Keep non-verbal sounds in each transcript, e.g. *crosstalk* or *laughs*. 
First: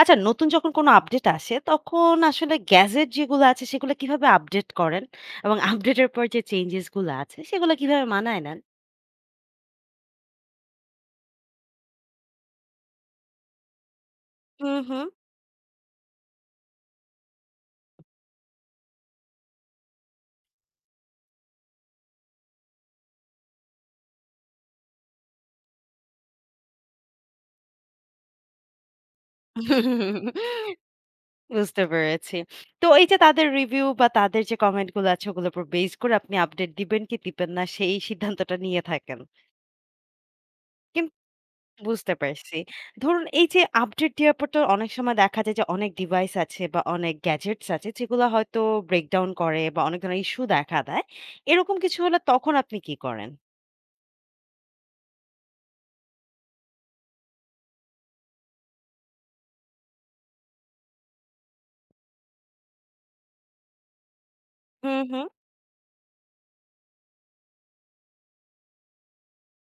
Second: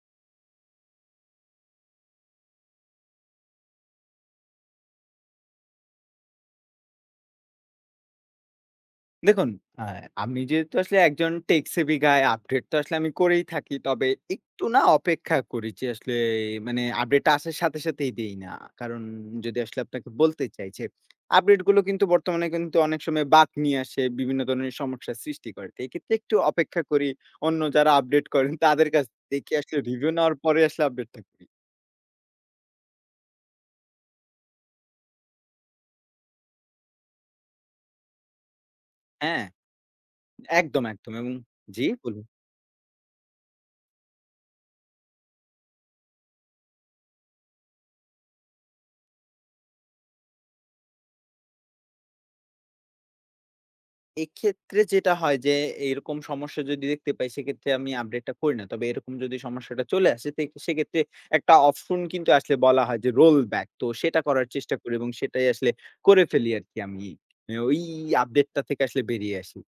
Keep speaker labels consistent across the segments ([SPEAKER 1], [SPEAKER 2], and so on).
[SPEAKER 1] আচ্ছা নতুন যখন কোনো আপডেট আসে তখন আসলে গ্যাজেট যেগুলো আছে সেগুলো কিভাবে আপডেট করেন? এবং আপডেটের পর যে চেঞ্জেস গুলো আছে সেগুলো কিভাবে মানায় নেন?
[SPEAKER 2] দেখুন, আ আমি যেহেতু আসলে একজন টেক সেভি গাই, আপডেট তো আসলে আমি করেই থাকি। তবে একটু
[SPEAKER 1] হুম,
[SPEAKER 2] না
[SPEAKER 1] হুম।
[SPEAKER 2] অপেক্ষা করি যে আসলে মানে আপডেট আসার সাথে সাথেই দেই না। কারণ যদি আসলে আপনাকে বলতে চাই যে, আপডেট গুলো কিন্তু বর্তমানে কিন্তু অনেক সময় বাগ নিয়ে আসে, বিভিন্ন ধরনের সমস্যার সৃষ্টি করে। তো এক্ষেত্রে একটু অপেক্ষা করি। অন্য যারা আপডেট করেন তাদের কাছ থেকে আসলে রিভিউ নেওয়ার পরে
[SPEAKER 1] *laughs*
[SPEAKER 2] আসলে আপডেটটা করি।
[SPEAKER 1] বুঝতে পেরেছি। তো এই যে তাদের রিভিউ বা তাদের যে কমেন্ট গুলো আছে ওগুলোর উপর বেস করে আপনি আপডেট দিবেন কি দিবেন না সেই সিদ্ধান্তটা নিয়ে থাকেন।
[SPEAKER 2] হ্যাঁ, একদম, একদম
[SPEAKER 1] কিন্তু
[SPEAKER 2] এবং জি,
[SPEAKER 1] বুঝতে
[SPEAKER 2] বলুন।
[SPEAKER 1] পারছি। ধরুন এই যে আপডেট দেওয়ার পর তো অনেক সময় দেখা যায় যে অনেক ডিভাইস আছে বা অনেক গ্যাজেটস আছে যেগুলো হয়তো ব্রেকডাউন করে বা অনেক ধরনের ইস্যু দেখা দেয়। এরকম কিছু হলে তখন আপনি কি করেন?
[SPEAKER 2] এক্ষেত্রে যেটা হয় যে, এরকম সমস্যা যদি দেখতে পাই সেক্ষেত্রে আমি আপডেটটা করি না। তবে এরকম যদি সমস্যাটা চলে আসে তে সেক্ষেত্রে একটা অপশন কিন্তু আসলে বলা হয় যে রোল ব্যাক। তো সেটা করার চেষ্টা করি
[SPEAKER 1] হুম,
[SPEAKER 2] এবং
[SPEAKER 1] হুম।
[SPEAKER 2] সেটাই আসলে করে ফেলি আরকি আমি। এ ওই আপডেটটা থেকে আসলে বেরিয়ে আসি।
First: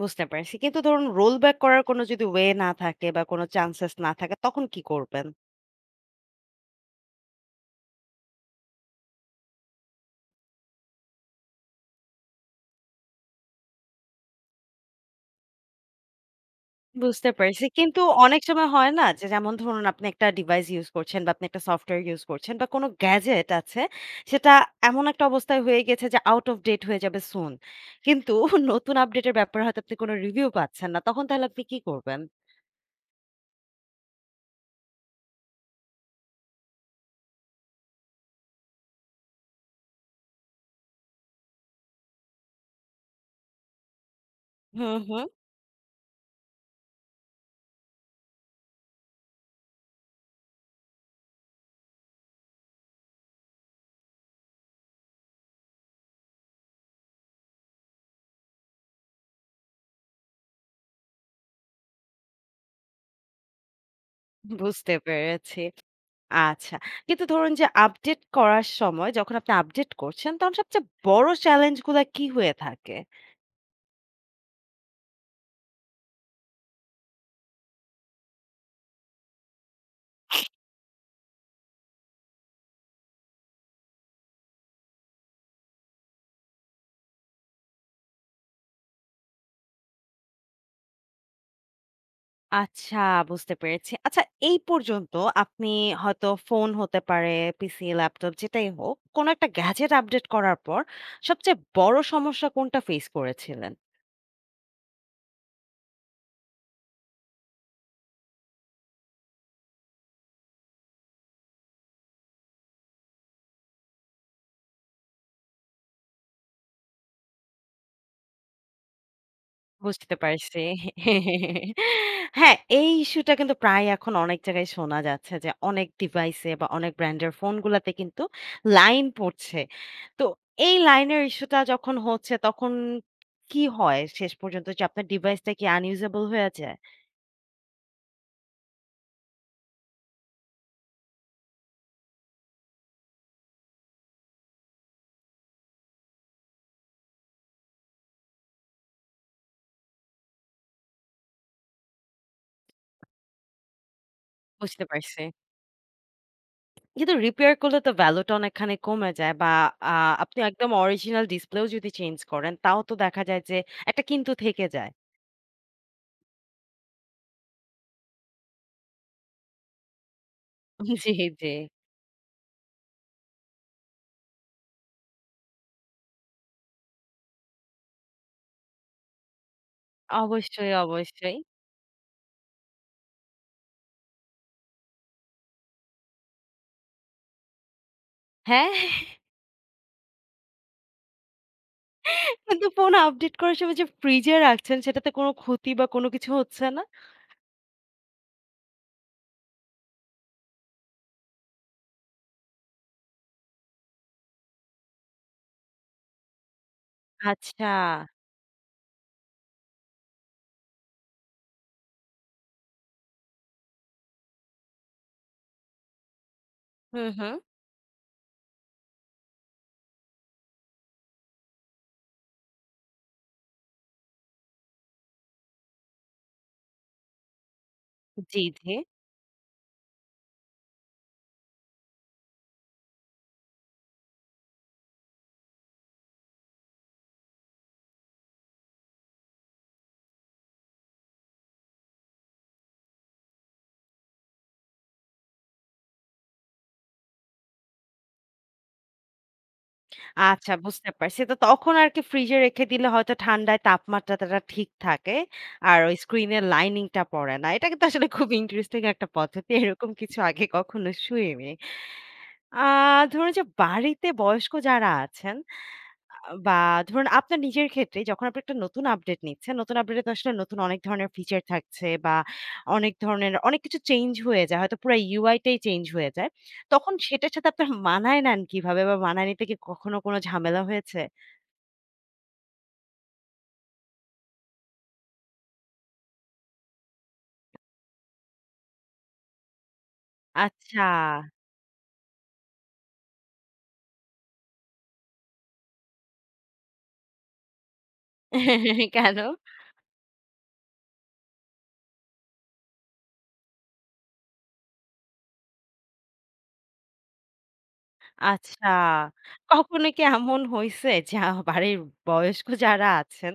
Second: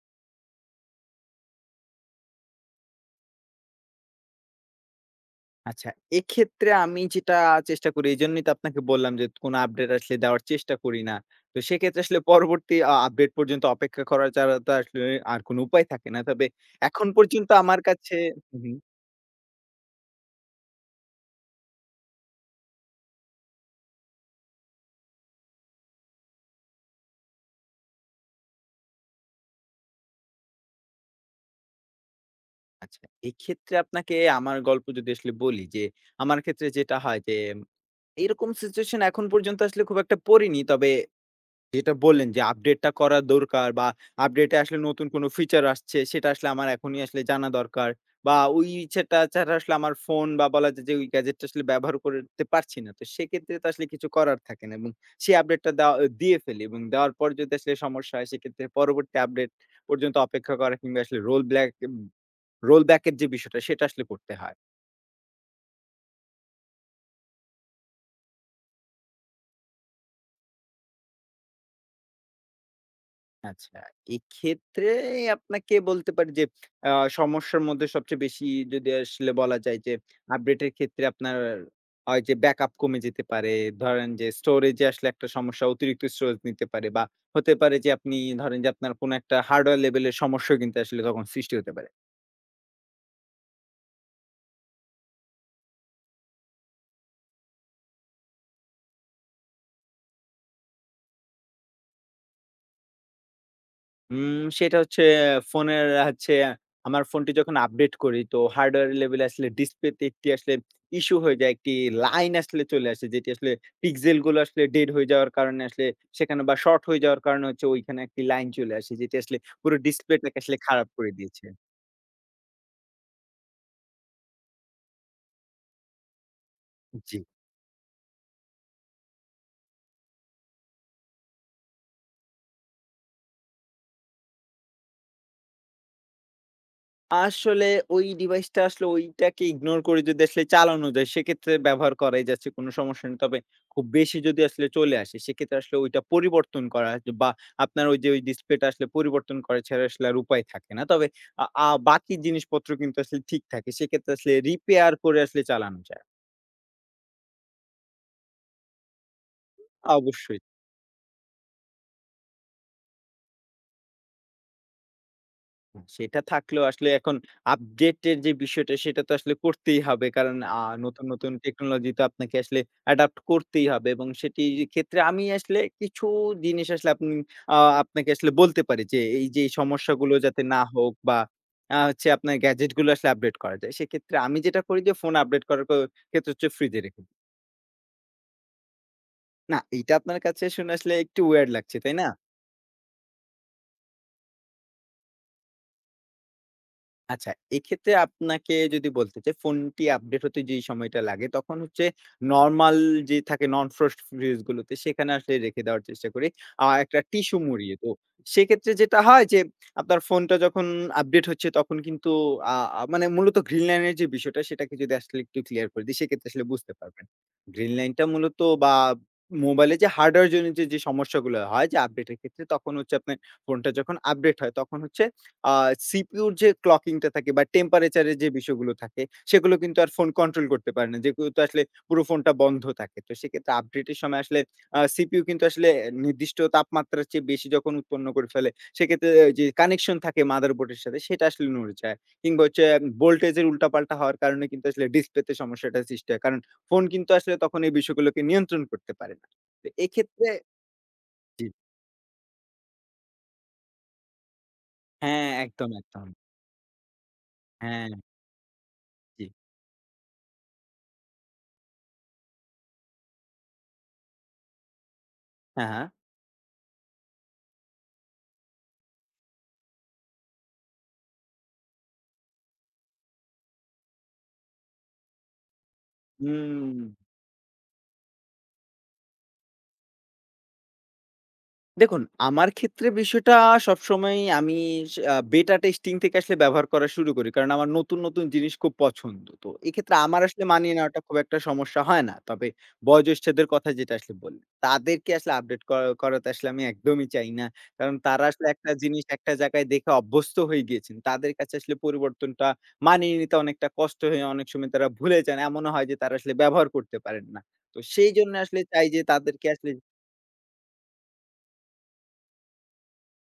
[SPEAKER 1] বুঝতে পারছি। কিন্তু ধরুন রোল ব্যাক করার কোনো যদি ওয়ে না থাকে বা কোনো চান্সেস না থাকে তখন কি করবেন?
[SPEAKER 2] আচ্ছা এক্ষেত্রে আমি যেটা চেষ্টা করি এজন্যই তো আপনাকে বললাম যে কোনো আপডেট আসলে দেওয়ার চেষ্টা করি না। তো সেক্ষেত্রে আসলে পরবর্তী আপডেট পর্যন্ত অপেক্ষা করা ছাড়া তো আসলে আর কোনো উপায় থাকে না। তবে এখন
[SPEAKER 1] বুঝতে
[SPEAKER 2] পর্যন্ত
[SPEAKER 1] পারছি।
[SPEAKER 2] আমার
[SPEAKER 1] কিন্তু
[SPEAKER 2] কাছে
[SPEAKER 1] অনেক
[SPEAKER 2] হুম।
[SPEAKER 1] সময়
[SPEAKER 2] হুম।
[SPEAKER 1] হয় না যে যেমন ধরুন আপনি একটা ডিভাইস ইউজ করছেন বা আপনি একটা সফটওয়্যার ইউজ করছেন বা কোনো গ্যাজেট আছে সেটা এমন একটা অবস্থায় হয়ে গেছে যে আউট অফ ডেট হয়ে যাবে সুন। কিন্তু *laughs* নতুন আপডেটের ব্যাপারে হয়তো আপনি কোনো রিভিউ পাচ্ছেন না। তখন তাহলে আপনি কি করবেন?
[SPEAKER 2] আচ্ছা, এক্ষেত্রে আপনাকে আমার গল্প যদি আসলে বলি যে, আমার ক্ষেত্রে যেটা হয় যে, এরকম সিচুয়েশন এখন পর্যন্ত আসলে খুব একটা পড়িনি। তবে যেটা বললেন যে, আপডেটটা করা দরকার বা আপডেটে আসলে
[SPEAKER 1] হুম,
[SPEAKER 2] নতুন
[SPEAKER 1] হুম।
[SPEAKER 2] কোনো ফিচার আসছে, সেটা আসলে আমার এখনই আসলে জানা দরকার। বা ওই ইচ্ছেটা ছাড়া আসলে আমার ফোন বা বলা যায় যে, ওই গ্যাজেটটা আসলে ব্যবহার করতে পারছি না। তো সেক্ষেত্রে তো আসলে কিছু করার থাকে না এবং সেই আপডেটটা দিয়ে ফেলি এবং দেওয়ার পর যদি আসলে সমস্যা হয়, সেক্ষেত্রে পরবর্তী আপডেট পর্যন্ত অপেক্ষা করা কিংবা আসলে রোল ব্যাক এর যে বিষয়টা সেটা আসলে করতে হয়।
[SPEAKER 1] বুঝতে পেরেছি। আচ্ছা। কিন্তু ধরুন যে আপডেট করার সময় যখন আপনি আপডেট করছেন তখন সবচেয়ে বড় চ্যালেঞ্জ গুলা কি হয়ে থাকে?
[SPEAKER 2] আচ্ছা, এক্ষেত্রে আপনাকে বলতে পারি যে আ সমস্যার মধ্যে সবচেয়ে বেশি যদি আসলে বলা যায় যে আপডেট এর ক্ষেত্রে আপনার হয় যে ব্যাকআপ কমে যেতে পারে। ধরেন যে স্টোরেজে আসলে একটা সমস্যা, অতিরিক্ত স্টোরেজ নিতে পারে বা হতে পারে যে আপনি ধরেন যে আপনার কোনো একটা হার্ডওয়্যার লেভেলের সমস্যা কিন্তু আসলে তখন সৃষ্টি হতে পারে।
[SPEAKER 1] আচ্ছা বুঝতে পেরেছি। আচ্ছা এই পর্যন্ত আপনি হয়তো ফোন হতে পারে, পিসি, ল্যাপটপ যেটাই হোক, কোনো একটা গ্যাজেট আপডেট করার পর সবচেয়ে বড় সমস্যা কোনটা ফেস করেছিলেন?
[SPEAKER 2] সেটা হচ্ছে ফোনের হচ্ছে আমার ফোনটি যখন আপডেট করি তো হার্ডওয়্যার লেভেলে আসলে ডিসপ্লেতে একটি আসলে ইস্যু হয়ে যায়। একটি লাইন আসলে চলে আসে যেটি আসলে পিক্সেল গুলো আসলে ডেড হয়ে যাওয়ার কারণে আসলে সেখানে বা শর্ট হয়ে যাওয়ার কারণে হচ্ছে ওইখানে একটি লাইন চলে আসে যেটি আসলে পুরো
[SPEAKER 1] বুঝতে
[SPEAKER 2] ডিসপ্লেটাকে আসলে
[SPEAKER 1] পারছি।
[SPEAKER 2] খারাপ করে দিয়েছে।
[SPEAKER 1] হ্যাঁ, এই ইস্যুটা কিন্তু প্রায় এখন অনেক জায়গায় শোনা যাচ্ছে যে অনেক ডিভাইসে বা অনেক
[SPEAKER 2] জি।
[SPEAKER 1] ব্র্যান্ডের ফোনগুলাতে কিন্তু লাইন পড়ছে। তো এই লাইনের ইস্যুটা যখন হচ্ছে তখন কি হয় শেষ পর্যন্ত যে আপনার ডিভাইসটা কি unusable হয়ে যায়?
[SPEAKER 2] আসলে ওই ডিভাইসটা আসলে ওইটাকে ইগনোর করে যদি আসলে চালানো যায়, সেক্ষেত্রে ব্যবহার করাই যাচ্ছে কোনো সমস্যা নেই। তবে খুব বেশি যদি আসলে চলে আসে, সেক্ষেত্রে আসলে ওইটা পরিবর্তন করা যে- বা আপনার ওই ডিসপ্লেটা আসলে পরিবর্তন করা ছাড়া আসলে আর উপায় থাকে না। তবে আ আ বাকি জিনিসপত্র কিন্তু আসলে ঠিক থাকে। সেক্ষেত্রে আসলে
[SPEAKER 1] বুঝতে
[SPEAKER 2] রিপেয়ার করে
[SPEAKER 1] পারছি।
[SPEAKER 2] আসলে চালানো যায়।
[SPEAKER 1] কিন্তু রিপেয়ার করলে তো ভ্যালু টা অনেকখানি কমে যায় বা আ আপনি
[SPEAKER 2] অবশ্যই।
[SPEAKER 1] একদম অরিজিনাল ডিসপ্লেও যদি চেঞ্জ করেন, তাও তো দেখা যায় যে একটা কিন্তু থেকে যায়।
[SPEAKER 2] সেটা থাকলেও আসলে এখন আপডেটের যে বিষয়টা সেটা তো আসলে করতেই হবে। কারণ
[SPEAKER 1] *laughs*
[SPEAKER 2] নতুন,
[SPEAKER 1] জি,
[SPEAKER 2] নতুন
[SPEAKER 1] জি।
[SPEAKER 2] টেকনোলজি তো আপনাকে আসলে অ্যাডাপ্ট করতেই হবে এবং সেটির ক্ষেত্রে আমি আসলে কিছু জিনিস আসলে আপনি আ আপনাকে আসলে বলতে পারি যে এই যে এই সমস্যাগুলো যাতে না
[SPEAKER 1] অবশ্যই,
[SPEAKER 2] হোক বা
[SPEAKER 1] অবশ্যই।
[SPEAKER 2] হচ্ছে আপনার গ্যাজেট গুলো আসলে আপডেট করা যায়। সেক্ষেত্রে আমি যেটা করি যে ফোন আপডেট করার ক্ষেত্রে হচ্ছে ফ্রিজে রেখে দিই।
[SPEAKER 1] হ্যাঁ। *laughs*
[SPEAKER 2] না, এইটা আপনার কাছে শুনে আসলে একটু উইয়ার্ড লাগছে, তাই না?
[SPEAKER 1] কিন্তু ফোন আপডেট করার সময় যে ফ্রিজে রাখছেন, সেটাতে কোনো ক্ষতি বা কোনো কিছু হচ্ছে না?
[SPEAKER 2] আচ্ছা, এক্ষেত্রে আপনাকে যদি বলতে চাই ফোনটি আপডেট হতে যেই সময়টা লাগে তখন হচ্ছে নরমাল যে থাকে নন ফ্রস্ট ফ্রিজ গুলোতে সেখানে আসলে রেখে দেওয়ার চেষ্টা করি। একটা টিস্যু
[SPEAKER 1] আচ্ছা।
[SPEAKER 2] মুড়িয়ে। তো সেক্ষেত্রে যেটা হয় যে আপনার ফোনটা যখন আপডেট হচ্ছে তখন কিন্তু আ আ মানে মূলত গ্রিন লাইনের যে বিষয়টা সেটাকে যদি আসলে একটু ক্লিয়ার করে দিই সেক্ষেত্রে আসলে বুঝতে পারবেন।
[SPEAKER 1] হুম, হুম।
[SPEAKER 2] গ্রিন লাইনটা মূলত বা মোবাইলে যে হার্ডওয়্যার জনিত যে সমস্যাগুলো হয় যে আপডেটের ক্ষেত্রে তখন হচ্ছে আপনার ফোনটা যখন আপডেট হয় তখন হচ্ছে আ CPU র যে ক্লকিং টা থাকে বা টেম্পারেচার এর যে
[SPEAKER 1] জি, জি।
[SPEAKER 2] বিষয়গুলো থাকে, সেগুলো কিন্তু আর ফোন কন্ট্রোল করতে পারে না। যেগুলোতে আসলে পুরো ফোনটা বন্ধ থাকে। তো সেক্ষেত্রে আপডেটের সময় আসলে CPU কিন্তু আসলে নির্দিষ্ট তাপমাত্রার চেয়ে বেশি যখন উৎপন্ন করে ফেলে, সেক্ষেত্রে যে কানেকশন থাকে মাদারবোর্ড এর সাথে সেটা আসলে নড়ে যায়। কিংবা হচ্ছে ভোল্টেজ এর উল্টাপাল্টা হওয়ার কারণে কিন্তু আসলে ডিসপ্লেতে সমস্যাটা সৃষ্টি হয়। কারণ ফোন কিন্তু আসলে তখন এই বিষয়গুলোকে নিয়ন্ত্রণ করতে পারে না। তো এক্ষেত্রে
[SPEAKER 1] আচ্ছা বুঝতে পারছি। তো
[SPEAKER 2] জি।
[SPEAKER 1] তখন আরকি ফ্রিজে রেখে দিলে হয়তো ঠান্ডায় তাপমাত্রাটা ঠিক থাকে।
[SPEAKER 2] হ্যাঁ, একদম,
[SPEAKER 1] আর ওই
[SPEAKER 2] একদম।
[SPEAKER 1] স্ক্রিনের লাইনিংটা পড়ে না। এটা কিন্তু
[SPEAKER 2] হ্যাঁ,
[SPEAKER 1] আসলে খুব ইন্টারেস্টিং একটা
[SPEAKER 2] জি।
[SPEAKER 1] পদ্ধতি। এরকম কিছু আগে কখনো শুনিনি। আ ধরুন যে বাড়িতে বয়স্ক যারা আছেন
[SPEAKER 2] হ্যাঁ, হ্যাঁ।
[SPEAKER 1] আ বা ধরুন আপনার নিজের ক্ষেত্রে যখন আপনি একটা নতুন আপডেট নিচ্ছেন, নতুন আপডেটে তো আসলে নতুন অনেক ধরনের ফিচার থাকছে বা অনেক ধরনের অনেক কিছু চেঞ্জ হয়ে যায়। হয়তো পুরা UI টাই চেঞ্জ হয়ে যায়।
[SPEAKER 2] হুম।
[SPEAKER 1] তখন সেটার সাথে আপনার মানায় নেন কিভাবে? বা মানায় নিতে কি কখনো কোনো ঝামেলা হয়েছে?
[SPEAKER 2] দেখুন, আমার ক্ষেত্রে বিষয়টা সবসময়ই আমি স আ বেটা টেস্টিং থেকে আসলে ব্যবহার করা শুরু করি। কারণ আমার নতুন, নতুন জিনিস খুব পছন্দ। তো এক্ষেত্রে আমার আসলে মানিয়ে
[SPEAKER 1] আচ্ছা।
[SPEAKER 2] নেওয়াটা খুব একটা সমস্যা হয় না। তবে বয়োজ্যেষ্ঠদের কথা যেটা আসলে বললেন, তাদেরকে আসলে আপডেট করা করাতে আসলে আমি একদমই চাই না। কারণ তারা আসলে একটা জিনিস
[SPEAKER 1] কেন?
[SPEAKER 2] একটা জায়গায় দেখে অভ্যস্ত হয়ে গিয়েছেন। তাদের কাছে আসলে পরিবর্তনটা মানিয়ে নিতে অনেকটা কষ্ট হয়ে অনেক সময় তারা ভুলে যান। এমনও হয় যে তারা আসলে ব্যবহার করতে পারেন না। তো সেইজন্য আসলে
[SPEAKER 1] আচ্ছা।
[SPEAKER 2] চাই যে তাদেরকে আসলে
[SPEAKER 1] কখনো কি এমন হইছে যে বাড়ির বয়স্ক যারা আছেন,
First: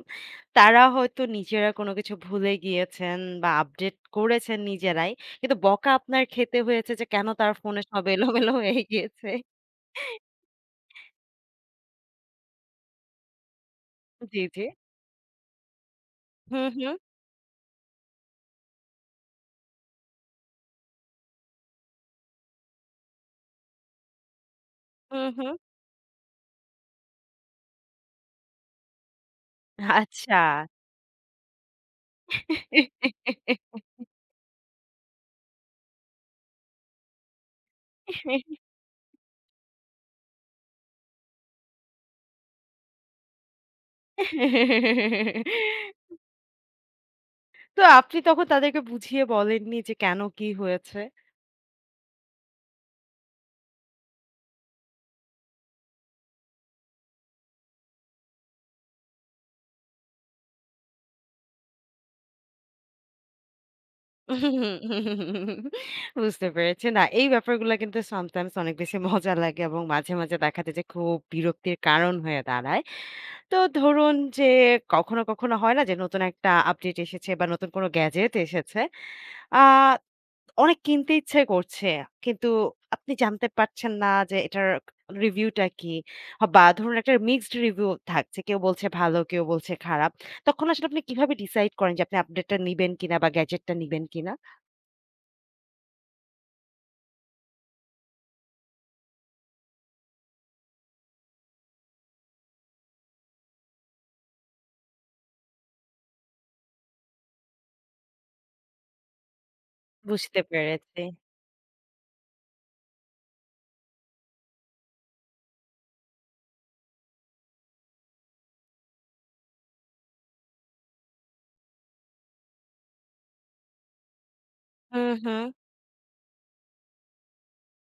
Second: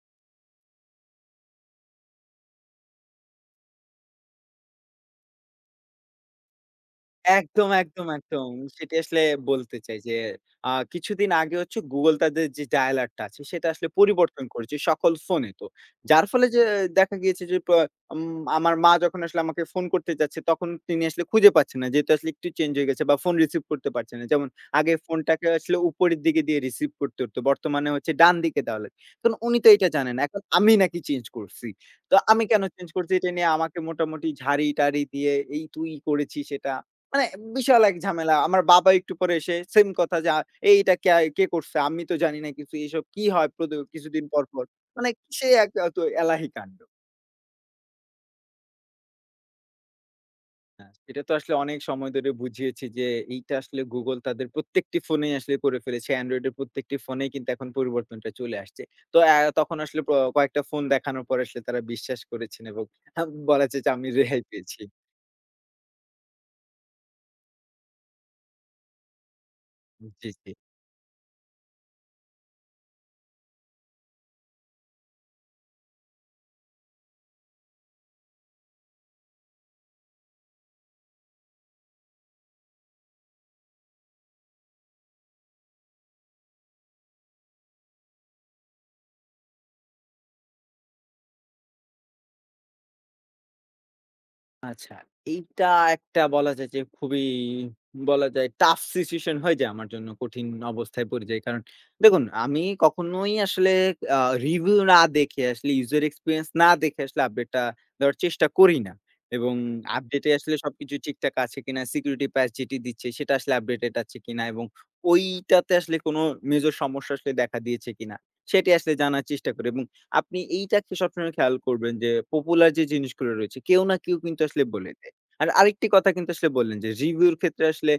[SPEAKER 1] তারা হয়তো নিজেরা কোনো কিছু ভুলে গিয়েছেন বা আপডেট করেছেন নিজেরাই। কিন্তু বকা আপনার খেতে হয়েছে যে কেন তার
[SPEAKER 2] একদম,
[SPEAKER 1] ফোনে সব
[SPEAKER 2] একদম, একদম।
[SPEAKER 1] এলোমেলো হয়ে
[SPEAKER 2] সেটি আসলে
[SPEAKER 1] গিয়েছে?
[SPEAKER 2] বলতে চাই যে, কিছুদিন আগে হচ্ছে Google তাদের যে ডায়ালার টা আছে সেটা আসলে
[SPEAKER 1] জি,
[SPEAKER 2] পরিবর্তন
[SPEAKER 1] জি।
[SPEAKER 2] করেছে সকল ফোনে তো। যার ফলে যে
[SPEAKER 1] হুম, হুম,
[SPEAKER 2] দেখা গিয়েছে যে প উম আমার মা যখন আসলে আমাকে ফোন করতে যাচ্ছে তখন তিনি আসলে খুঁজে পাচ্ছেন না। যেহেতু আসলে একটু চেঞ্জ হয়ে গেছে বা ফোন রিসিভ করতে পারছে না। যেমন আগে
[SPEAKER 1] হুম,
[SPEAKER 2] ফোনটাকে
[SPEAKER 1] হুম।
[SPEAKER 2] আসলে উপরের দিকে দিয়ে রিসিভ করতে হতো। বর্তমানে হচ্ছে ডান দিকে দেওয়া লাগে। কারণ উনি তো এটা জানেন না।
[SPEAKER 1] আচ্ছা।
[SPEAKER 2] এখন আমি নাকি চেঞ্জ করছি। তো আমি কেন চেঞ্জ করছি এটা নিয়ে আমাকে মোটামুটি ঝাড়ি-টাড়ি দিয়ে এই তুই করেছিস এটা। মানে বিশাল এক ঝামেলা। আমার বাবা একটু পরে এসে সেম কথা যে, "এইটা ক্যা কে করছে? আমি তো জানি না কিছু। এসব কি হয় প্রদ কিছুদিন পর, পর?" মানে সে এক তো এলাহি কাণ্ড।
[SPEAKER 1] তো আপনি তখন তাদেরকে বুঝিয়ে বলেননি যে কেন কি
[SPEAKER 2] হ্যাঁ।
[SPEAKER 1] হয়েছে?
[SPEAKER 2] এটা তো আসলে অনেক সময় ধরে বুঝিয়েছি যে, এইটা আসলে Google তাদের প্রত্যেকটি ফোনেই আসলে করে ফেলেছে। Android এর প্রত্যেকটি ফোনেই কিন্তু এখন পরিবর্তনটা চলে আসছে। তো তখন আসলে কয়েকটা ফোন দেখানোর পর আসলে তারা বিশ্বাস করেছেন এবং আ বলা যায় যে আমি রেহাই পেয়েছি।
[SPEAKER 1] বুঝতে পেরেছি। না, এই ব্যাপারগুলা কিন্তু sometimes অনেক বেশি *laughs* মজা লাগে এবং মাঝে,
[SPEAKER 2] জি,
[SPEAKER 1] মাঝে
[SPEAKER 2] জি।
[SPEAKER 1] দেখা যায় যে খুব বিরক্তির কারণ হয়ে দাঁড়ায়। তো ধরুন যে কখনো, কখনো হয় না যে নতুন একটা আপডেট এসেছে বা নতুন কোনো গ্যাজেট এসেছে। আ অনেক কিনতে ইচ্ছে করছে। কিন্তু আপনি জানতে পারছেন না যে এটার রিভিউটা কি? বা ধরুন একটা মিক্সড রিভিউ থাকছে। কেউ বলছে ভালো, কেউ বলছে খারাপ। তখন আসলে আপনি কিভাবে ডিসাইড করেন যে আপনি আপডেটটা নিবেন কিনা বা গ্যাজেটটা নিবেন কিনা?
[SPEAKER 2] আচ্ছা, এইটা একটা বলা যায় যে খুবই বলা যায় টাফ সিচুয়েশন হয়ে যায় আমার জন্য। কঠিন অবস্থায় পড়ে যাই। কারণ দেখুন আমি কখনোই আসলে আ রিভিউ না দেখে আসলে ইউজার এক্সপেরিয়েন্স না দেখে আসলে আপডেটটা দেওয়ার চেষ্টা করি না। এবং আপডেটে
[SPEAKER 1] বুঝতে
[SPEAKER 2] আসলে সবকিছু
[SPEAKER 1] পেরেছি।
[SPEAKER 2] ঠিকঠাক আছে কিনা, সিকিউরিটি প্যাচ যেটি দিচ্ছে সেটা আসলে আপডেটেড আছে কিনা এবং ওইটাতে আসলে কোনো মেজর সমস্যা আসলে দেখা দিয়েছে কিনা সেটি আসলে জানার চেষ্টা করি এবং আপনি এইটাকে সবসময় খেয়াল করবেন যে পপুলার যে জিনিসগুলো রয়েছে কেউ না কেউ কিন্তু আসলে বলে
[SPEAKER 1] হুম,
[SPEAKER 2] দেয়।
[SPEAKER 1] হুম।
[SPEAKER 2] আর আরেকটি কথা কিন্তু আসলে বললেন যে রিভিউর ক্ষেত্রে আসলে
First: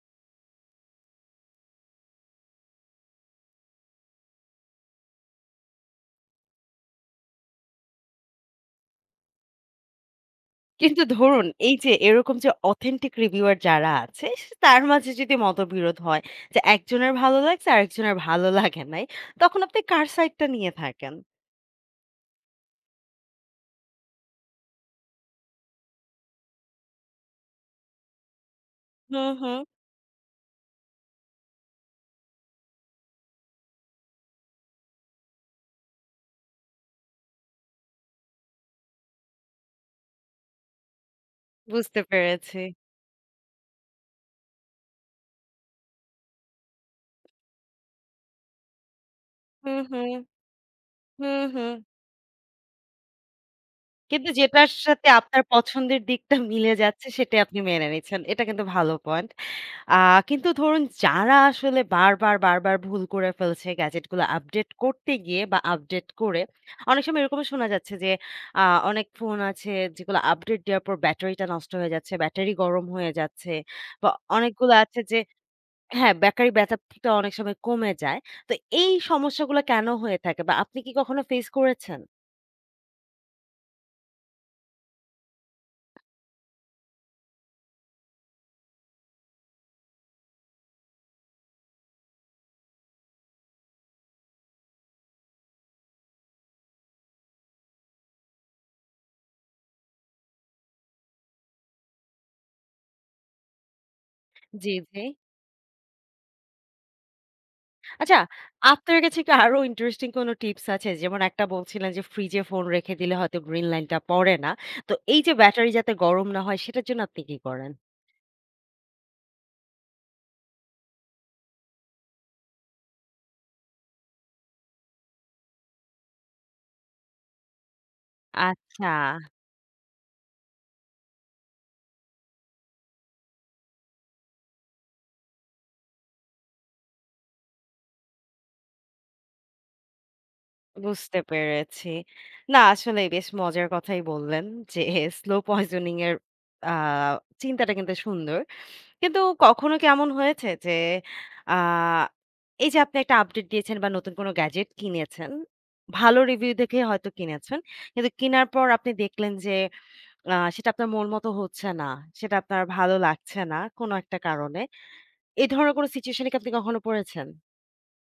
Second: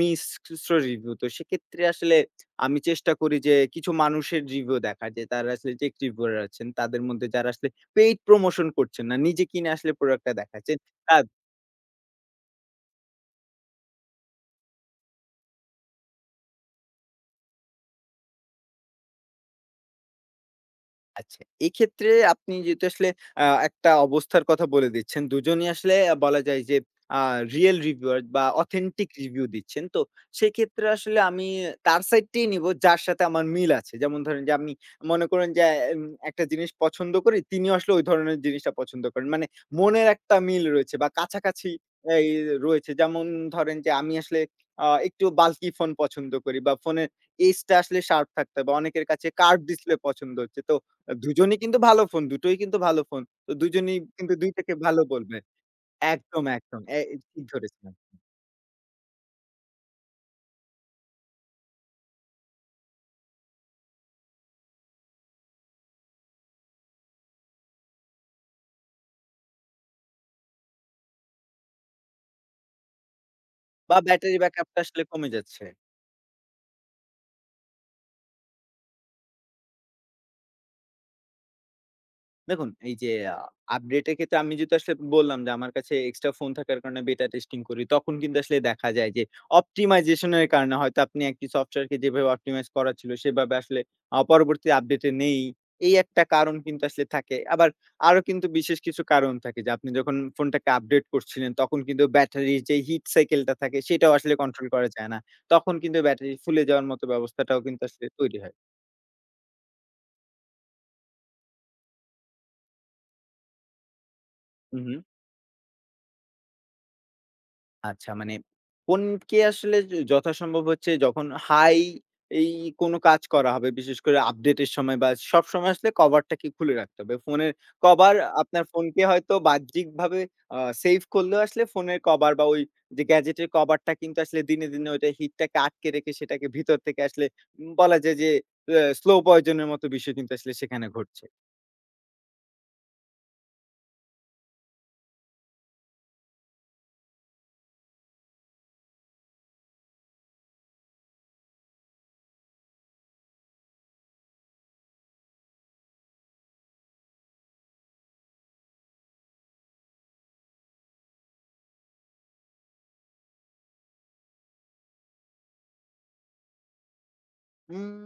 [SPEAKER 2] মিশ্র রিভিউ তো সেক্ষেত্রে আসলে আমি চেষ্টা করি যে কিছু মানুষের রিভিউ দেখা যে তারা আসলে টেক রিভিউয়ার আছেন তাদের মধ্যে যারা আসলে পেইড প্রমোশন করছেন না নিজে কিনে আসলে প্রোডাক্টটা দেখাচ্ছেন
[SPEAKER 1] কিন্তু ধরুন এই যে এরকম যে অথেন্টিক রিভিউয়ার যারা আছে সে- তার মাঝে যদি মতবিরোধ হয় যে একজনের ভালো লাগছে আরেকজনের ভালো লাগে নাই, তখন আপনি কার সাইডটা নিয়ে থাকেন?
[SPEAKER 2] আচ্ছা, এক্ষেত্রে আপনি যেহেতু আসলে একটা অবস্থার কথা বলে দিচ্ছেন, দুজনই আসলে বলা যায় যে আ রিয়াল রিভিউয়ার বা অথেন্টিক
[SPEAKER 1] হুম,
[SPEAKER 2] রিভিউ
[SPEAKER 1] হুম।
[SPEAKER 2] দিচ্ছেন। তো সেক্ষেত্রে আসলে আমি তার সাইডটাই নিবো যার সাথে আমার মিল আছে। যেমন ধরেন যে আমি মনে করেন যে এম একটা জিনিস পছন্দ করি, তিনিও আসলে ওই ধরনের জিনিসটা পছন্দ করেন। মানে মনের একটা মিল রয়েছে বা কাছাকাছি
[SPEAKER 1] বুঝতে
[SPEAKER 2] এই
[SPEAKER 1] পেরেছি।
[SPEAKER 2] রয়েছে। যেমন ধরেন যে আমি আসলে একটু বাল্কি ফোন পছন্দ করি বা ফোনের এজটা আসলে শার্প থাকতে হবে। বা অনেকের কাছে কার্ভ
[SPEAKER 1] হুম,
[SPEAKER 2] ডিসপ্লে
[SPEAKER 1] হুম।
[SPEAKER 2] পছন্দ হচ্ছে। তো
[SPEAKER 1] হুম,
[SPEAKER 2] দুজনই
[SPEAKER 1] হুম।
[SPEAKER 2] কিন্তু ভালো ফোন, দুটোই কিন্তু ভালো ফোন। তো দুজনেই
[SPEAKER 1] কিন্তু
[SPEAKER 2] কিন্তু ২
[SPEAKER 1] যেটার
[SPEAKER 2] টাকে ভালো
[SPEAKER 1] সাথে
[SPEAKER 2] বলবে।
[SPEAKER 1] আপনার পছন্দের দিকটা
[SPEAKER 2] একদম,
[SPEAKER 1] মিলে
[SPEAKER 2] একদম।
[SPEAKER 1] যাচ্ছে সেটাই
[SPEAKER 2] ঠিক
[SPEAKER 1] আপনি
[SPEAKER 2] ধরেছেন
[SPEAKER 1] মেনে
[SPEAKER 2] আপনি।
[SPEAKER 1] নিচ্ছেন। এটা কিন্তু ভালো পয়েন্ট। আ কিন্তু ধরুন যারা আসলে বারবার, বারবার ভুল করে ফেলছে গ্যাজেটগুলো আপডেট করতে গিয়ে বা আপডেট করে, অনেক সময় এরকমও শোনা যাচ্ছে যে আ অনেক ফোন আছে যেগুলো আপডেট দেওয়ার পর ব্যাটারিটা নষ্ট হয়ে যাচ্ছে, ব্যাটারি গরম হয়ে যাচ্ছে
[SPEAKER 2] বা
[SPEAKER 1] বা
[SPEAKER 2] ব্যাটারি
[SPEAKER 1] অনেকগুলো
[SPEAKER 2] ব্যাকআপটা
[SPEAKER 1] আছে
[SPEAKER 2] আসলে
[SPEAKER 1] যে
[SPEAKER 2] কমে যাচ্ছে।
[SPEAKER 1] হ্যাঁ, ব্যাটারি ব্যাকআপটা অনেক সময় কমে যায়। তো এই সমস্যাগুলো কেন হয়ে থাকে বা আপনি কি কখনো ফেস করেছেন?
[SPEAKER 2] দেখুন, এই যে আ আপডেট এর ক্ষেত্রে আমি যেহেতু আসলে বললাম যে আমার কাছে এক্সট্রা ফোন থাকার কারণে বেটা টেস্টিং করি। তখন কিন্তু আসলে দেখা যায় যে অপটিমাইজেশন এর কারণে হয়তো আপনি একটি সফটওয়্যারকে যেভাবে অপটিমাইজ করা ছিল সেভাবে আসলে পরবর্তী আপডেটে নেই। এই একটা কারণ কিন্তু আসলে থাকে। আবার আরো কিন্তু বিশেষ কিছু কারণ থাকে যে আপনি যখন ফোনটাকে আপডেট করছিলেন তখন কিন্তু ব্যাটারির যে হিট সাইকেল টা থাকে সেটাও আসলে কন্ট্রোল
[SPEAKER 1] জি,
[SPEAKER 2] করা
[SPEAKER 1] জি।
[SPEAKER 2] যায় না। তখন কিন্তু ব্যাটারি ফুলে যাওয়ার মতো ব্যবস্থাটাও কিন্তু আসলে
[SPEAKER 1] আচ্ছা,
[SPEAKER 2] তৈরি হয়।
[SPEAKER 1] আপনার কাছে কি আরো ইন্টারেস্টিং কোনো টিপস আছে? যেমন একটা বলছিলেন যে, ফ্রিজে ফোন রেখে দিলে হয়তো গ্রিন লাইটটা পড়ে না।
[SPEAKER 2] হু,
[SPEAKER 1] তো
[SPEAKER 2] হু।
[SPEAKER 1] এই যে ব্যাটারি যাতে গরম না হয়, সেটার জন্য আপনি কি করেন?
[SPEAKER 2] আচ্ছা মানে কোনকে আসলে য যথাসম্ভব হচ্ছে যখন হাই এই কোনো কাজ করা হবে, বিশেষ করে আপডেটের সময় বা সবসময় আসলে কভারটাকে খুলে রাখতে হবে। ফোনের কভার আপনার
[SPEAKER 1] আচ্ছা,
[SPEAKER 2] ফোনকে হয়তো বাহ্যিকভাবে সেভ করলেও আসলে ফোনের কভার বা ওই যে গ্যাজেটের কভারটা কিন্তু আসলে দিনে, দিনে ওইটা হিটটাকে আটকে রেখে সেটাকে ভিতর থেকে আসলে বলা যায় যে স্লো পয়জন এর মতো বিষয় কিন্তু আসলে সেখানে
[SPEAKER 1] বুঝতে
[SPEAKER 2] ঘটছে।
[SPEAKER 1] পেরেছি। না আসলেই বেশ মজার কথাই বললেন যে, স্লো পয়জনিং এর আ চিন্তাটা কিন্তু সুন্দর। কিন্তু কখনো কি এমন হয়েছে যে, আ এই যে আপনি একটা আপডেট দিয়েছেন বা নতুন কোনো গ্যাজেট কিনেছেন, ভালো রিভিউ দেখে হয়তো কিনেছেন। কিন্তু কিনার পর আপনি দেখলেন যে সেটা আপনার মন মতো হচ্ছে না, সেটা আপনার ভালো লাগছে না কোনো একটা কারণে। এই ধরনের কোনো সিচুয়েশন এ কি আপনি কখনো পড়েছেন?
[SPEAKER 2] উম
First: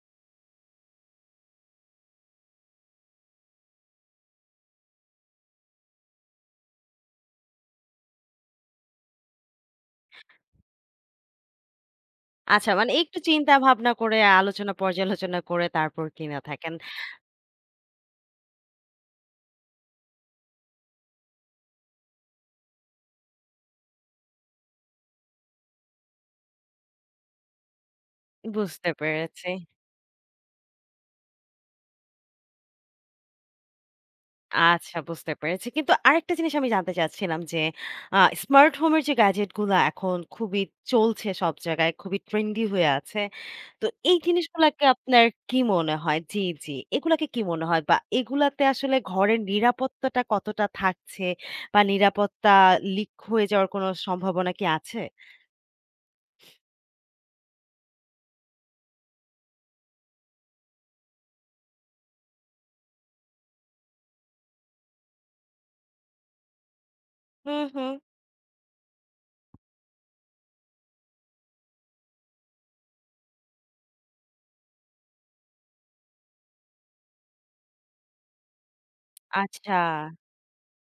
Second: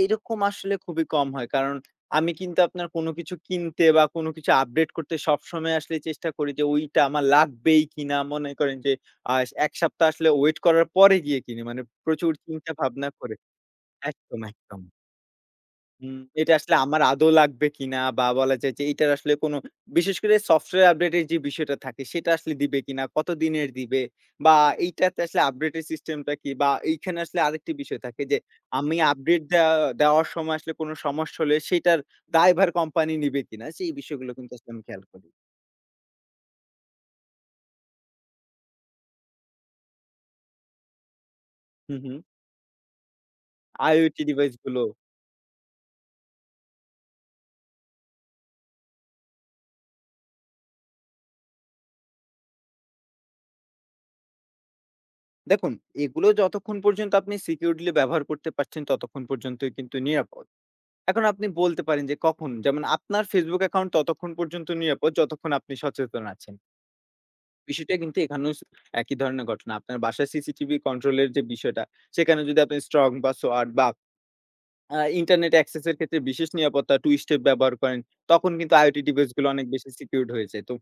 [SPEAKER 2] এইরকম আসলে খুবই কম হয়। কারণ আমি কিন্তু আপনার কোনো কিছু কিনতে বা কোনো কিছু আপডেট করতে সবসময় আসলে চেষ্টা করি যে ওইটা আমার লাগবেই কিনা। মনে করেন যে আ ১ সপ্তাহ আসলে ওয়েট করার পরে গিয়ে কিনি। মানে প্রচুর
[SPEAKER 1] আচ্ছা
[SPEAKER 2] চিন্তা
[SPEAKER 1] মানে
[SPEAKER 2] ভাবনা
[SPEAKER 1] একটু
[SPEAKER 2] করে
[SPEAKER 1] চিন্তা ভাবনা করে
[SPEAKER 2] একদম,
[SPEAKER 1] আলোচনা
[SPEAKER 2] একদম।
[SPEAKER 1] পর্যালোচনা করে তারপর
[SPEAKER 2] হুম,
[SPEAKER 1] কিনা
[SPEAKER 2] এটা
[SPEAKER 1] থাকেন।
[SPEAKER 2] আসলে আমার আদৌ লাগবে কিনা বা বলা যায় যে এটার আসলে কোনো বিশেষ করে সফটওয়্যার আপডেটের যে বিষয়টা থাকে সেটা আসলে দিবে কিনা, কতদিনের দিবে বা এইটাতে আসলে আপডেটের সিস্টেমটা কি? বা এইখানে আসলে আরেকটি বিষয় থাকে যে
[SPEAKER 1] বুঝতে
[SPEAKER 2] আমি আপডেট
[SPEAKER 1] পেরেছি।
[SPEAKER 2] দেয়া দেওয়ার সময় আসলে কোনো সমস্যা হলে সেটার দায়ভার কোম্পানি নিবে কিনা? সেই বিষয়গুলো কিন্তু আসলে আমি
[SPEAKER 1] আচ্ছা
[SPEAKER 2] খেয়াল করি।
[SPEAKER 1] বুঝতে পেরেছি। কিন্তু আরেকটা জিনিস আমি জানতে চাচ্ছিলাম যে, স্মার্ট হোম এর যে গ্যাজেট গুলা এখন খুবই চলছে সব জায়গায়,
[SPEAKER 2] হুম,
[SPEAKER 1] খুবই
[SPEAKER 2] হুম।
[SPEAKER 1] ট্রেন্ডি হয়ে আছে। তো এই
[SPEAKER 2] IoT ডিভাইস গুলো।
[SPEAKER 1] জিনিসগুলাকে আপনার কি মনে হয়? জি, জি। এগুলাকে কি মনে হয়? বা এগুলাতে আসলে ঘরের নিরাপত্তাটা কতটা থাকছে? বা নিরাপত্তা লিক হয়ে যাওয়ার কোনো সম্ভাবনা কি আছে?
[SPEAKER 2] দেখুন এগুলো যতক্ষণ পর্যন্ত আপনি সিকিউরলি ব্যবহার করতে পারছেন ততক্ষণ পর্যন্তই কিন্তু নিরাপদ। এখন আপনি বলতে পারেন যে কখন যেমন আপনার Facebook অ্যাকাউন্ট ততক্ষণ পর্যন্ত নিরাপদ যতক্ষণ আপনি সচেতন আছেন।
[SPEAKER 1] হুম, হুম।
[SPEAKER 2] বিষয়টা কিন্তু এখানেও একই ধরনের ঘটনা। আপনার বাসার সিসিটিভি কন্ট্রোল এর যে বিষয়টা সেখানে যদি আপনি স্ট্রং বা সোয়াট বা ইন্টারনেট অ্যাক্সেস এর ক্ষেত্রে বিশেষ নিরাপত্তা, টু স্টেপ ব্যবহার করেন। তখন কিন্তু IoT ডিভাইস গুলো অনেক
[SPEAKER 1] আচ্ছা।
[SPEAKER 2] বেশি সিকিউরড হয়ে যায়। তো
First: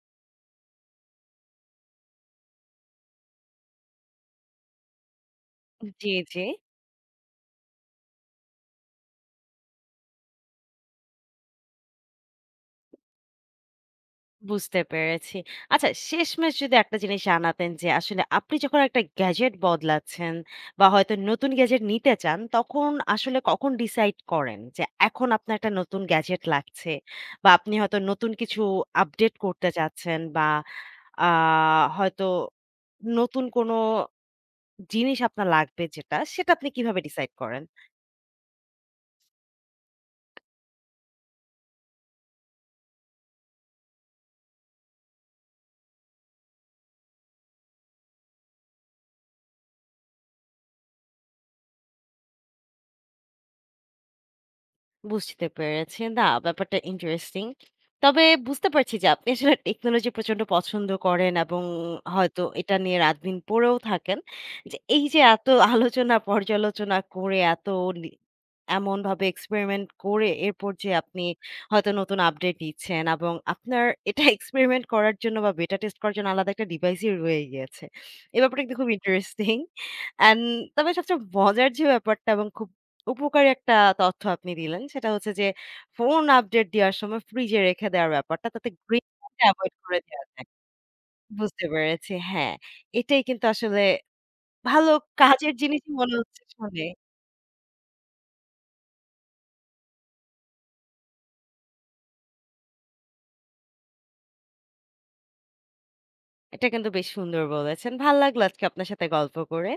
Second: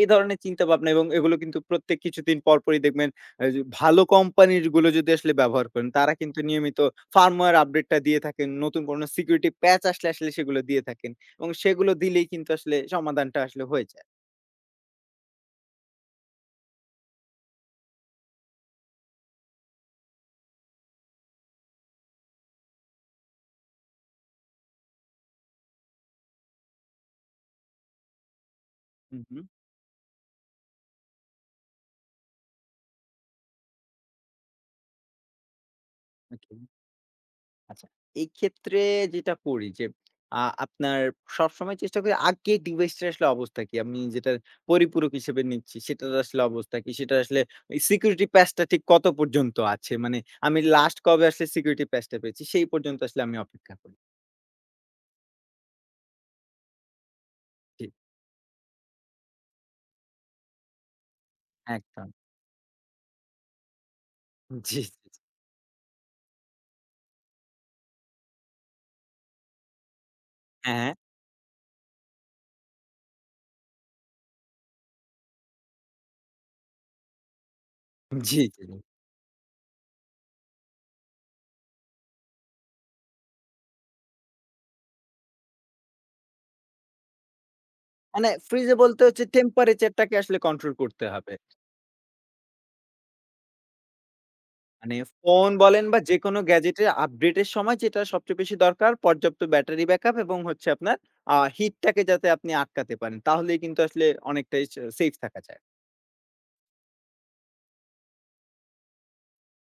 [SPEAKER 2] এই ধরনের চিন্তাভাবনা এবং এগুলো কিন্তু প্রত্যেক কিছুদিন পরপরই দেখবেন যে ভালো কোম্পানির গুলো যদি আসলে ব্যবহার করেন,
[SPEAKER 1] জি,
[SPEAKER 2] তারা কিন্তু
[SPEAKER 1] জি।
[SPEAKER 2] নিয়মিত ফার্মওয়্যার আপডেটটা দিয়ে থাকেন। নতুন কোনো সিকিউরিটি প্যাচ আসলে, আসলে সেগুলো দিয়ে থাকেন। এবং সেগুলো দিলেই কিন্তু আসলে সমাধানটা আসলে হয়ে যায়।
[SPEAKER 1] বুঝতে পেরেছি। আচ্ছা শেষমেশ যদি একটা জিনিস জানাতেন যে আসলে আপনি যখন একটা গ্যাজেট বদলাচ্ছেন বা হয়তো নতুন গ্যাজেট নিতে চান, তখন আসলে কখন ডিসাইড করেন যে এখন আপনার একটা নতুন গ্যাজেট লাগছে বা আপনি হয়তো নতুন কিছু
[SPEAKER 2] হু,
[SPEAKER 1] আপডেট
[SPEAKER 2] হু।
[SPEAKER 1] করতে চাচ্ছেন বা আ হয়তো নতুন কোনো জিনিস আপনার লাগবে যেটা, সেটা
[SPEAKER 2] ওকে।
[SPEAKER 1] আপনি কিভাবে ডিসাইড করেন?
[SPEAKER 2] আচ্ছা, এই ক্ষেত্রে যেটা করি যে আপনার সবসময় চেষ্টা করি আগে ডিভাইসটার আসলে অবস্থা কি? আমি যেটার পরিপূরক হিসেবে নিচ্ছি সেটার আসলে অবস্থা কি? সেটা আসলে এই সিকিউরিটি প্যাচটা ঠিক কত পর্যন্ত আছে? মানে আমি লাস্ট কবে আসলে সিকিউরিটি প্যাচটা পেয়েছি সেই পর্যন্ত আসলে আমি অপেক্ষা করি।
[SPEAKER 1] বুঝতে পেরেছি। না, ব্যাপারটা ইন্টারেস্টিং।
[SPEAKER 2] জি,
[SPEAKER 1] তবে বুঝতে পারছি যে আপনি আসলে টেকনোলজি প্রচন্ড পছন্দ করেন এবং
[SPEAKER 2] একদম।
[SPEAKER 1] হয়তো এটা নিয়ে রাতদিন পড়েও থাকেন। যে
[SPEAKER 2] জি,
[SPEAKER 1] এই
[SPEAKER 2] জি,
[SPEAKER 1] যে
[SPEAKER 2] জি।
[SPEAKER 1] এত আলোচনা পর্যালোচনা করে এত নি এমনভাবে এক্সপেরিমেন্ট করে এরপর যে
[SPEAKER 2] হ্যাঁ, হ্যাঁ।
[SPEAKER 1] আপনি হয়তো নতুন আপডেট নিচ্ছেন এবং আপনার এটা এক্সপেরিমেন্ট করার জন্য বা বেটা টেস্ট করার জন্য আলাদা একটা ডিভাইসই রয়ে গিয়েছে।
[SPEAKER 2] জি,
[SPEAKER 1] এই ব্যাপারটা
[SPEAKER 2] জি, জি।
[SPEAKER 1] কিন্তু খুব ইন্টারেস্টিং। অ্যান্ড তবে সবচেয়ে মজার যে ব্যাপারটা এবং খুব উপকারী একটা তথ্য আপনি দিলেন। সেটা হচ্ছে যে ফোন আপডেট দেওয়ার সময় ফ্রিজে রেখে দেওয়ার
[SPEAKER 2] মানে
[SPEAKER 1] ব্যাপারটা তাতে
[SPEAKER 2] ফ্রিজে বলতে
[SPEAKER 1] গ্রিন
[SPEAKER 2] হচ্ছে
[SPEAKER 1] লাইটটা এভয়েড করে
[SPEAKER 2] টেম্পারেচারটাকে
[SPEAKER 1] দেওয়া
[SPEAKER 2] আসলে
[SPEAKER 1] যায়।
[SPEAKER 2] কন্ট্রোল করতে হবে।
[SPEAKER 1] বুঝতে পেরেছি। হ্যাঁ, এটাই কিন্তু আসলে ভালো
[SPEAKER 2] মানে ফোন
[SPEAKER 1] কাজের
[SPEAKER 2] বলেন
[SPEAKER 1] জিনিসই
[SPEAKER 2] বা
[SPEAKER 1] মনে
[SPEAKER 2] যেকোনো
[SPEAKER 1] হচ্ছে শুনে।
[SPEAKER 2] গ্যাজেটের আপডেটের সময় যেটা সবচেয়ে বেশি দরকার পর্যাপ্ত ব্যাটারি ব্যাকআপ এবং হচ্ছে আপনার হিটটাকে যাতে আপনি আটকাতে পারেন। তাহলেই কিন্তু আসলে অনেকটাই সেফ থাকা যায়।
[SPEAKER 1] এটা কিন্তু বেশ সুন্দর বলেছেন। ভাল লাগলো আজকে আপনার সাথে গল্প করে।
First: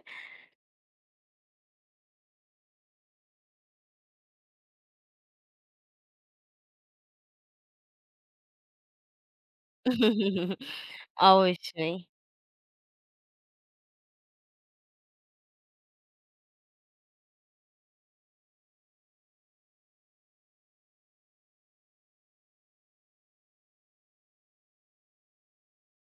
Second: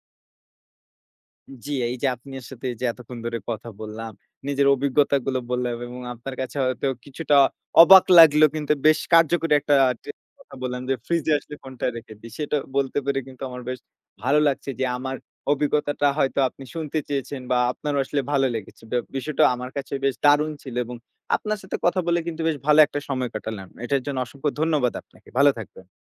[SPEAKER 2] জি, এই যে আপনার সাথে এই যে এতক্ষণ ধরে কথা বললাম, নিজের অভিজ্ঞতাগুলো বললাম এবং আপনার কাছে হয়তো কিছুটা অবাক লাগলেও কিন্তু বেশ কার্যকরী একটা টিপস কথা
[SPEAKER 1] *laughs*
[SPEAKER 2] বললাম যে, ফ্রিজে আসলে ফোনটা
[SPEAKER 1] অবশ্যই।
[SPEAKER 2] রেখে দিই। সেটা বলতে পেরে কিন্তু আমার বেশ ভালো লাগছে যে, আমার অভিজ্ঞতাটা হয়তো আপনি শুনতে চেয়েছেন বা আপনারও আসলে ভালো লেগেছে। বিষয়টা আমার কাছে বেশ দারুণ ছিল এবং আপনার সাথে কথা বলে কিন্তু বেশ ভালো একটা সময় কাটালাম। এটার জন্য অসংখ্য ধন্যবাদ আপনাকে। ভালো থাকবেন।